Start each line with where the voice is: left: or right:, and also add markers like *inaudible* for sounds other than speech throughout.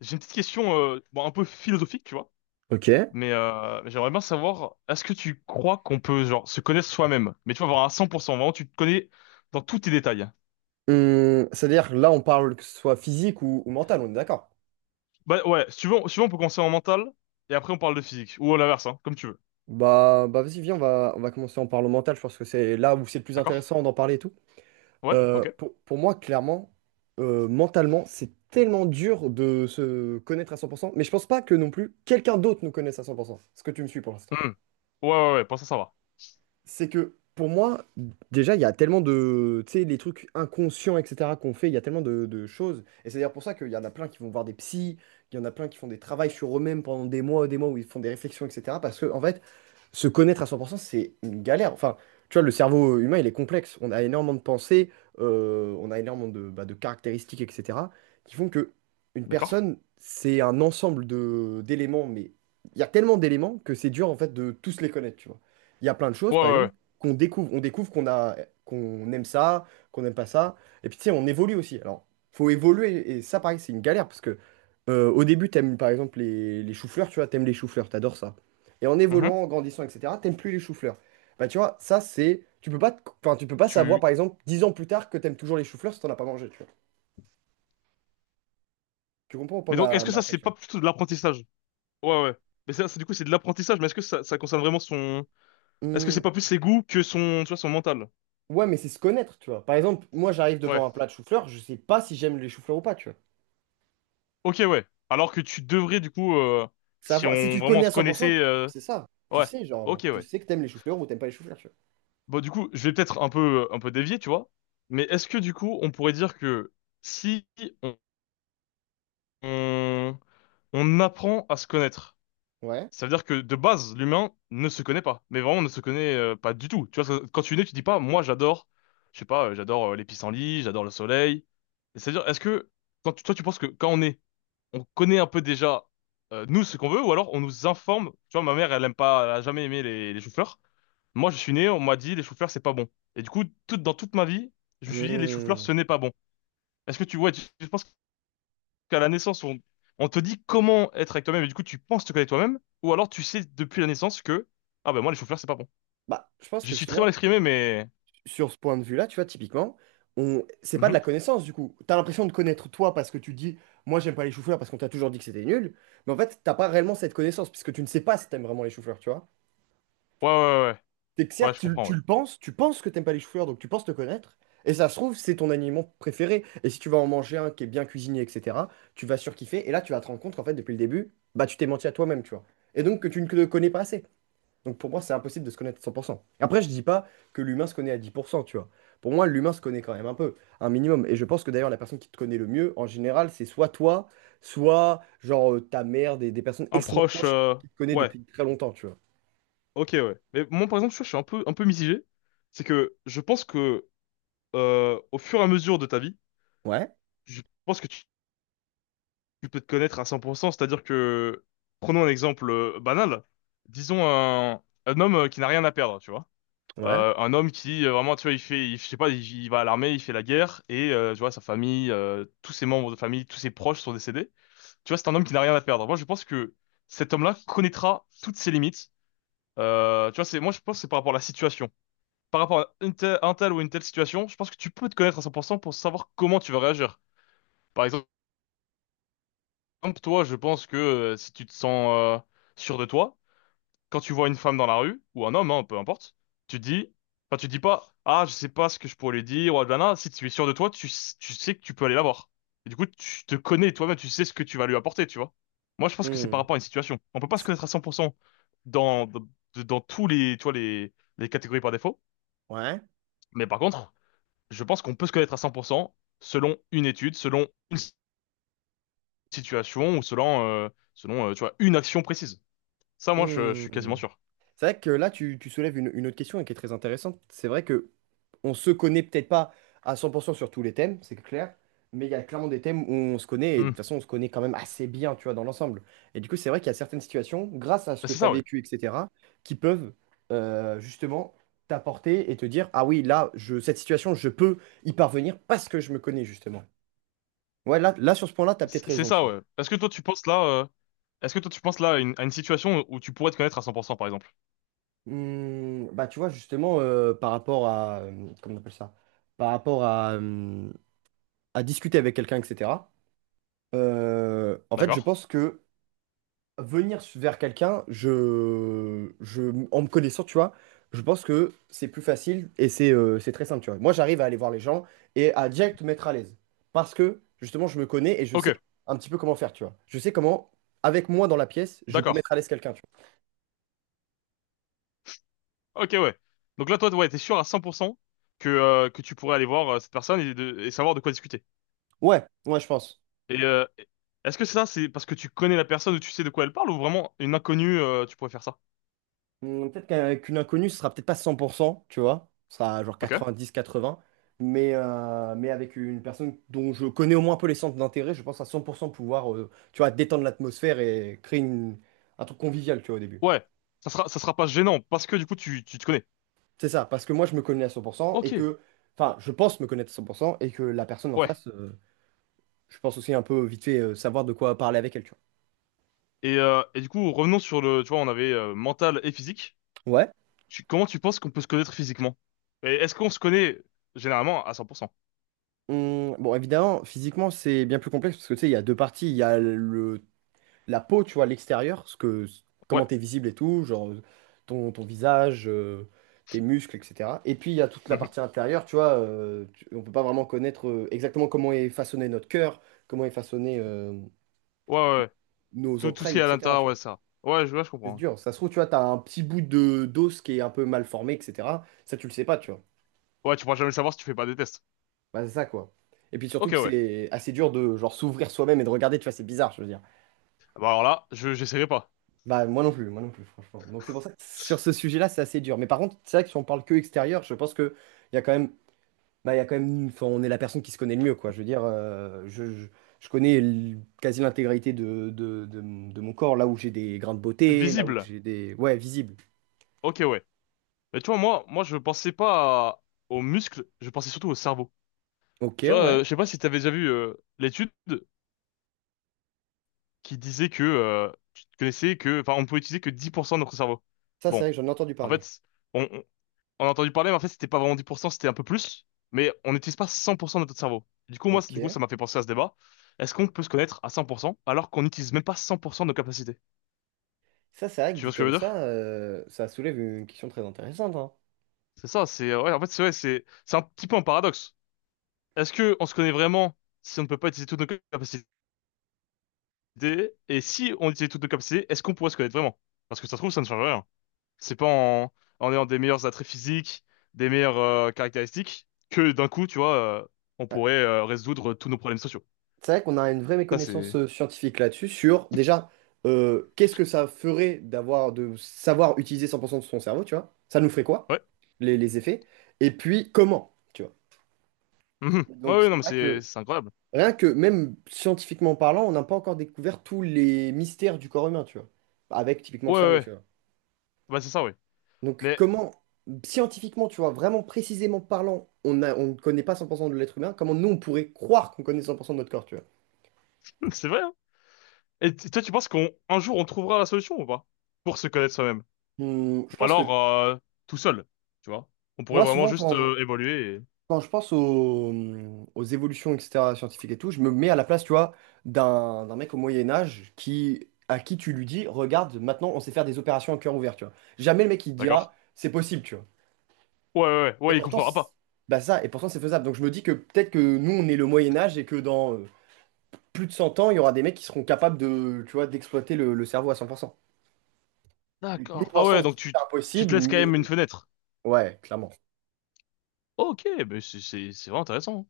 left: J'ai une petite question, bon, un peu philosophique, tu vois,
right: Ok.
left: mais j'aimerais bien savoir, est-ce que tu crois qu'on peut, genre, se connaître soi-même? Mais tu vas voir à 100%, vraiment, tu te connais dans tous tes détails.
right: C'est-à-dire, là, on parle que ce soit physique ou mental, on est d'accord?
left: Bah ouais, si tu veux, on peut commencer en mental, et après on parle de physique, ou à l'inverse, hein, comme tu veux.
right: Bah, vas-y, viens, on va commencer en parlant mental. Je pense que c'est là où c'est le plus
left: D'accord?
right: intéressant d'en parler et tout.
left: Ouais?
right: Euh,
left: Ok.
right: pour, pour moi, clairement, mentalement, c'est tellement dur de se connaître à 100%, mais je pense pas que non plus quelqu'un d'autre nous connaisse à 100%. Est-ce que tu me suis pour l'instant?
left: Hmm. Ouais, ouais, ouais, pour ça, ça va.
right: C'est que pour moi, déjà, il y a tellement de, tu sais, les trucs inconscients, etc., qu'on fait, il y a tellement de choses. Et c'est d'ailleurs pour ça qu'il y en a plein qui vont voir des psys, il y en a plein qui font des travaux sur eux-mêmes pendant des mois et des mois où ils font des réflexions, etc. Parce que, en fait, se connaître à 100%, c'est une galère. Enfin, tu vois, le cerveau humain, il est complexe. On a énormément de pensées, on a énormément de, bah, de caractéristiques, etc., qui font que une
left: D'accord?
right: personne, c'est un ensemble de d'éléments, mais il y a tellement d'éléments que c'est dur, en fait, de tous les connaître, tu vois. Il y a plein de choses,
left: Ouais,
right: par exemple,
left: ouais,
right: qu'on découvre. On découvre qu'on a, qu'on aime ça, qu'on n'aime pas ça. Et puis, tu sais, on évolue aussi. Alors, faut évoluer. Et ça, pareil, c'est une galère, parce que au début, t'aimes, par exemple, les choux-fleurs, tu vois, t'aimes les choux-fleurs, t'adores ça. Et en
left: ouais. Mhm.
right: évoluant, en grandissant, etc., t'aimes plus les choux-fleurs. Bah, tu vois, ça, c'est. Tu peux pas, enfin, tu peux pas savoir,
left: Tu...
right: par exemple, 10 ans plus tard que t'aimes toujours les choux-fleurs si t'en as pas mangé, tu vois. Tu comprends ou pas
left: Mais donc,
right: ma,
left: est-ce que
right: ma
left: ça, c'est pas
right: réflexion?
left: plutôt de l'apprentissage? Ouais, ouais. Mais ça, c'est du coup, c'est de l'apprentissage, mais est-ce que ça concerne vraiment son... Est-ce que c'est
right: Hum,
left: pas plus ses goûts que son, tu vois, son mental?
right: ouais, mais c'est se connaître, tu vois. Par exemple, moi, j'arrive devant
left: Ouais.
right: un plat de choux-fleurs, je sais pas si j'aime les choux-fleurs ou pas, tu vois.
left: Ok, ouais. Alors que tu devrais, du coup, si
right: Savoir, si
left: on
right: tu
left: vraiment
right: connais à
left: se
right: 100%,
left: connaissait,
right: c'est ça. Tu
left: ouais.
right: sais,
left: Ok,
right: genre, tu
left: ouais.
right: sais que t'aimes les choux-fleurs ou t'aimes pas les choux-fleurs, tu
left: Bon, du coup, je vais peut-être un peu dévier, tu vois. Mais est-ce que, du coup, on pourrait dire que si on, on, on apprend à se connaître,
right: vois. Ouais.
left: ça veut dire que de base, l'humain ne se connaît pas. Mais vraiment, ne se connaît pas du tout. Tu vois, quand tu es né, tu dis pas, moi, j'adore, je sais pas, j'adore les pissenlits, j'adore le soleil. Et c'est-à-dire, est-ce que, toi, tu penses que quand on est on connaît un peu déjà nous ce qu'on veut, ou alors on nous informe. Tu vois, ma mère, elle aime pas, elle a jamais aimé les choux-fleurs. Moi, je suis né, on m'a dit les choux-fleurs, c'est pas bon. Et du coup, toute dans toute ma vie, je me suis dit les choux-fleurs,
right: Hum.
left: ce n'est pas bon. Est-ce que tu vois, je pense qu'à la naissance, on te dit comment être avec toi-même, et du coup, tu penses te connaître toi-même, ou alors tu sais depuis la naissance que ah ben moi les choux-fleurs, c'est pas bon.
right: Bah, je pense
left: Je
right: que
left: suis très mal
right: justement,
left: exprimé, mais...
right: sur ce point de vue-là, tu vois, typiquement, c'est pas de
left: Mhm.
right: la connaissance du coup. T'as l'impression de connaître toi parce que tu dis, moi j'aime pas les chou-fleurs parce qu'on t'a toujours dit que c'était nul, mais en fait, t'as pas réellement cette connaissance puisque tu ne sais pas si t'aimes vraiment les chou-fleurs, tu vois.
left: Ouais, ouais, ouais, ouais,
right: C'est que
left: ouais,
right: certes,
left: je comprends,
right: tu
left: ouais.
right: le penses, tu penses que t'aimes pas les chou-fleurs, donc tu penses te connaître, et ça se trouve, c'est ton aliment préféré. Et si tu vas en manger un qui est bien cuisiné, etc., tu vas surkiffer, et là, tu vas te rendre compte qu'en fait, depuis le début, bah tu t'es menti à toi-même, tu vois. Et donc que tu ne te connais pas assez. Donc pour moi, c'est impossible de se connaître à 100%. Et après, je dis pas que l'humain se connaît à 10%, tu vois. Pour moi, l'humain se connaît quand même un peu, un minimum. Et je pense que d'ailleurs, la personne qui te connaît le mieux, en général, c'est soit toi, soit genre ta mère, des personnes
left: Un
right: extrêmement
left: proche,
right: proches qui te connaissent
left: ouais,
right: depuis très longtemps, tu vois.
left: ok, ouais. Mais moi, par exemple, je suis un peu mitigé. C'est que je pense que au fur et à mesure de ta vie,
right: Ouais,
left: je pense que tu peux te connaître à 100%, c'est-à-dire que, prenons un exemple banal, disons un homme qui n'a rien à perdre, tu vois.
right: ouais.
left: Un homme qui, vraiment, tu vois, il fait, je sais pas, il va à l'armée, il fait la guerre, et tu vois, sa famille, tous ses membres de famille, tous ses proches sont décédés. Tu vois, c'est un homme qui n'a rien à perdre. Moi, je pense que cet homme-là connaîtra toutes ses limites. Tu vois, moi, je pense que c'est par rapport à la situation. Par rapport à un tel ou une telle situation, je pense que tu peux te connaître à 100% pour cent pour savoir comment tu vas réagir. Par exemple, comme toi, je pense que si tu te sens sûr de toi, quand tu vois une femme dans la rue, ou un homme, hein, peu importe, tu te dis, enfin, tu te dis pas, ah, je sais pas ce que je pourrais lui dire, ou ah, blablabla. Si tu es sûr de toi, tu sais que tu peux aller la voir. Et du coup, tu te connais toi-même, tu sais ce que tu vas lui apporter, tu vois. Moi, je pense que c'est par
right: Hmm,
left: rapport à une situation. On peut pas se
right: c'est-
left: connaître à 100% dans, dans, dans tous les, tu vois, les catégories par défaut.
right: ouais.
left: Mais par contre, je pense qu'on peut se connaître à 100% selon une étude, situation, ou selon, tu vois, une action précise. Ça, moi, je suis quasiment
right: Hmm.
left: sûr.
right: C'est vrai que là, tu soulèves une autre question et qui est très intéressante. C'est vrai que on se connaît peut-être pas à 100% sur tous les thèmes, c'est clair, mais il y a clairement des thèmes où on se connaît, et de toute
left: Hmm.
right: façon, on se connaît quand même assez bien, tu vois, dans l'ensemble. Et du coup, c'est vrai qu'il y a certaines situations, grâce à ce
left: Bah,
right: que
left: c'est
right: tu as
left: ça, ouais.
right: vécu, etc., qui peuvent justement t'apporter et te dire, ah oui, là, cette situation, je peux y parvenir parce que je me connais, justement. Ouais, là sur ce point-là, tu as peut-être
left: C'est
right: raison, tu
left: ça,
right: vois.
left: ouais. Est-ce que toi, tu penses là, est-ce que toi, tu penses là à une situation où tu pourrais te connaître à cent pour cent, par exemple?
right: Hmm, bah, tu vois, justement, par rapport à, comment on appelle ça? Par rapport à discuter avec quelqu'un, etc. En fait, je
left: D'accord?
right: pense que venir vers quelqu'un, en me connaissant, tu vois, je pense que c'est plus facile et c'est très simple, tu vois. Moi, j'arrive à aller voir les gens et à direct me mettre à l'aise. Parce que, justement, je me connais et je
left: Ok,
right: sais un petit peu comment faire, tu vois. Je sais comment, avec moi dans la pièce, je peux
left: d'accord.
right: mettre à l'aise quelqu'un, tu
left: Ok, ouais. Donc là, toi, ouais, t'es sûr à 100% que tu pourrais aller voir cette personne et savoir de quoi discuter.
right: vois. Ouais, ouais, je pense.
left: Et est-ce que ça, c'est parce que tu connais la personne ou tu sais de quoi elle parle ou vraiment une inconnue, tu pourrais faire ça?
right: Peut-être qu'une inconnue, ce sera peut-être pas 100%, tu vois. Ce sera genre
left: Ok?
right: 90-80. Mais avec une personne dont je connais au moins un peu les centres d'intérêt, je pense à 100% pouvoir, tu vois, détendre l'atmosphère et créer un truc convivial, tu vois, au début.
left: Ouais. Ça sera pas gênant parce que du coup, tu te connais.
right: C'est ça, parce que moi, je me connais à 100% et
left: Ok.
right: que, enfin, je pense me connaître à 100% et que la personne en
left: Ouais.
right: face, je pense aussi un peu vite fait savoir de quoi parler avec elle, tu
left: Et du coup, revenons sur le, tu vois, on avait mental et physique.
right: vois. Ouais.
left: Comment tu penses qu'on peut se connaître physiquement? Et est-ce qu'on se connaît généralement à 100%?
right: Bon, évidemment, physiquement, c'est bien plus complexe parce que, tu sais, il y a deux parties. Il y a le la peau, tu vois, l'extérieur, ce que,
left: Ouais.
right: comment t'es visible et tout, genre ton, ton visage, tes muscles, etc. Et puis il y a toute la
left: Mhm.
right: partie intérieure, tu vois, on peut pas vraiment connaître exactement comment est façonné notre cœur, comment est façonné
left: Ouais, ouais, ouais.
right: nos
left: Tout, tout ce
right: entrailles,
left: qui est à
right: etc.
left: l'intérieur,
right: Tu
left: ouais,
right: vois.
left: ça. Ouais, je
right: C'est
left: comprends. Ouais,
right: dur. Ça se trouve, tu vois, t'as un petit bout de d'os qui est un peu mal formé, etc. Ça, tu le sais pas, tu vois.
left: ouais, tu pourras jamais le savoir si tu fais pas des tests.
right: Bah, c'est ça, quoi. Et puis surtout
left: Ok,
right: que
left: ouais.
right: c'est assez dur de genre s'ouvrir soi-même et de regarder, tu vois, c'est bizarre, je veux dire.
left: Ah bah alors là, j'essaierai pas.
right: Bah, moi non plus, franchement. Donc, c'est pour ça que sur ce sujet-là, c'est assez dur. Mais par contre, c'est vrai que si on parle que extérieur, je pense que il y a quand même, bah, il y a quand même, enfin, on est la personne qui se connaît le mieux, quoi. Je veux dire, je connais quasi l'intégralité de mon corps, là où j'ai des grains de beauté, là où
left: Visible.
right: j'ai des. Ouais, visible.
left: Ok, ouais. Mais tu vois, moi, je pensais pas aux muscles, je pensais surtout au cerveau.
right: Ok,
left: Tu vois,
right: ouais.
left: je sais pas si t'avais déjà vu l'étude qui disait que tu te connaissais que, enfin, on pouvait utiliser que 10% de notre cerveau.
right: Ça, c'est
left: Bon,
right: vrai que j'en ai entendu
left: en
right: parler.
left: fait, on- on a entendu parler, mais en fait, c'était pas vraiment 10%, c'était un peu plus. Mais on n'utilise pas 100% de notre cerveau. Du coup, moi,
right: Ok.
left: ça m'a fait penser à ce débat. Est-ce qu'on peut se connaître à 100% alors qu'on n'utilise même pas 100% de nos capacités?
right: Ça, c'est vrai que
left: Tu
right: dit
left: vois ce que je
right: comme
left: veux
right: ça,
left: dire?
right: ça soulève une question très intéressante, hein.
left: C'est ça, c'est, ouais, en fait, c'est vrai, c'est un petit peu un paradoxe. Est-ce que on se connaît vraiment si on ne peut pas utiliser toutes nos capacités? Et si on utilise toutes nos capacités, est-ce qu'on pourrait se connaître vraiment? Parce que ça se trouve, ça ne change rien. C'est pas en ayant des meilleurs attraits physiques, des meilleures caractéristiques, que d'un coup, tu vois, euh, on pourrait résoudre tous nos problèmes sociaux.
right: C'est vrai qu'on a une vraie
left: Ça,
right: méconnaissance
left: c'est...
right: scientifique là-dessus, sur déjà qu'est-ce que ça ferait d'avoir de savoir utiliser 100% de son cerveau, tu vois? Ça nous ferait quoi?
left: Ouais.
right: Les effets? Et puis comment, tu vois?
left: Mhm. Ouais,
right: Donc
left: ouais,
right: c'est
left: non, mais
right: vrai
left: c'est
right: que
left: c'est incroyable.
right: rien que même scientifiquement parlant, on n'a pas encore découvert tous les mystères du corps humain, tu vois? Avec typiquement
left: Ouais,
right: le
left: ouais,
right: cerveau, tu
left: ouais.
right: vois.
left: Bah, c'est ça, oui.
right: Donc
left: Mais
right: comment scientifiquement, tu vois, vraiment précisément parlant, on a, on ne connaît pas 100% de l'être humain, comment nous on pourrait croire qu'on connaît 100% de notre corps, tu vois?
left: *laughs* c'est vrai, hein. Et toi, tu penses qu'on un jour, on trouvera la solution ou pas? Pour se connaître soi-même.
right: Hmm, je
left: Ou
right: pense
left: alors,
right: que
left: tout seul, tu vois? On pourrait
right: moi
left: vraiment
right: souvent
left: juste
right: quand
left: évoluer et...
right: quand je pense aux évolutions, etc., scientifiques et tout, je me mets à la place, tu vois, d'un mec au Moyen Âge qui, à qui tu lui dis, regarde, maintenant on sait faire des opérations à cœur ouvert, tu vois. Jamais le mec il te
left: D'accord.
right: dira, c'est possible, tu vois.
left: Ouais, ouais, ouais,
right: Et
left: ouais, il
right: pourtant,
left: comprendra pas.
right: bah ça, et pourtant c'est faisable. Donc je me dis que peut-être que nous on est le Moyen Âge et que dans plus de 100 ans, il y aura des mecs qui seront capables de, tu vois, d'exploiter le cerveau à 100%. Donc, nous
left: D'accord.
right: pour
left: Ah
right: l'instant on
left: ouais,
right: se dit
left: donc tu,
right: c'est
left: t- tu te
right: impossible,
left: laisses quand même une
right: mais
left: fenêtre.
right: ouais, clairement.
left: Ok, mais c'est vraiment intéressant, hein.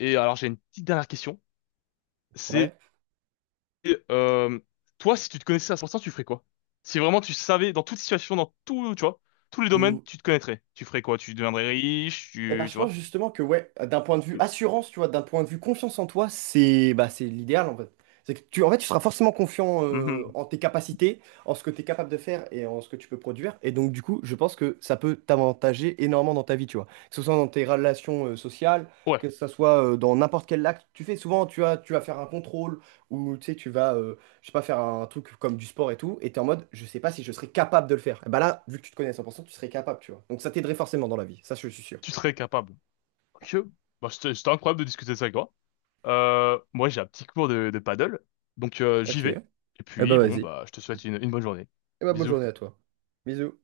left: Et alors, j'ai une petite dernière question. C'est
right: Ouais.
left: euh, toi, si tu te connaissais à 100%, tu ferais quoi? Si vraiment tu savais, dans toute situation, dans tout, tu vois, tous les domaines,
right: Mmh.
left: tu te connaîtrais. Tu ferais quoi? Tu deviendrais riche,
right: Et ben, je
left: tu
right: pense
left: vois?
right: justement que ouais, d'un point de vue
left: Tu-
right: assurance, tu vois, d'un point de vue confiance en toi, c'est bah, c'est l'idéal en fait. C'est que tu, en fait, tu seras forcément confiant
left: Mhm.
right: en tes capacités, en ce que tu es capable de faire et en ce que tu peux produire. Et donc, du coup, je pense que ça peut t'avantager énormément dans ta vie, tu vois. Que ce soit dans tes relations sociales,
left: Ouais,
right: que ce soit dans n'importe quel acte, que tu fais souvent, tu vas faire un contrôle ou tu sais, tu vas, je sais pas, faire un truc comme du sport et tout. Et tu es en mode, je sais pas si je serais capable de le faire. Et bah là, vu que tu te connais à 100%, tu serais capable, tu vois. Donc, ça t'aiderait forcément dans la vie. Ça, je suis sûr.
left: tu serais capable. Ok. Bah, c'était incroyable de discuter de ça avec toi. Moi, j'ai un petit cours de paddle, donc j'y
right: Ok.
left: vais.
right: Eh
left: Et
right: ben
left: puis, bon,
right: vas-y.
left: bah, je te souhaite une bonne journée.
right: Eh ben bonne
left: Bisous.
right: journée à toi. Bisous.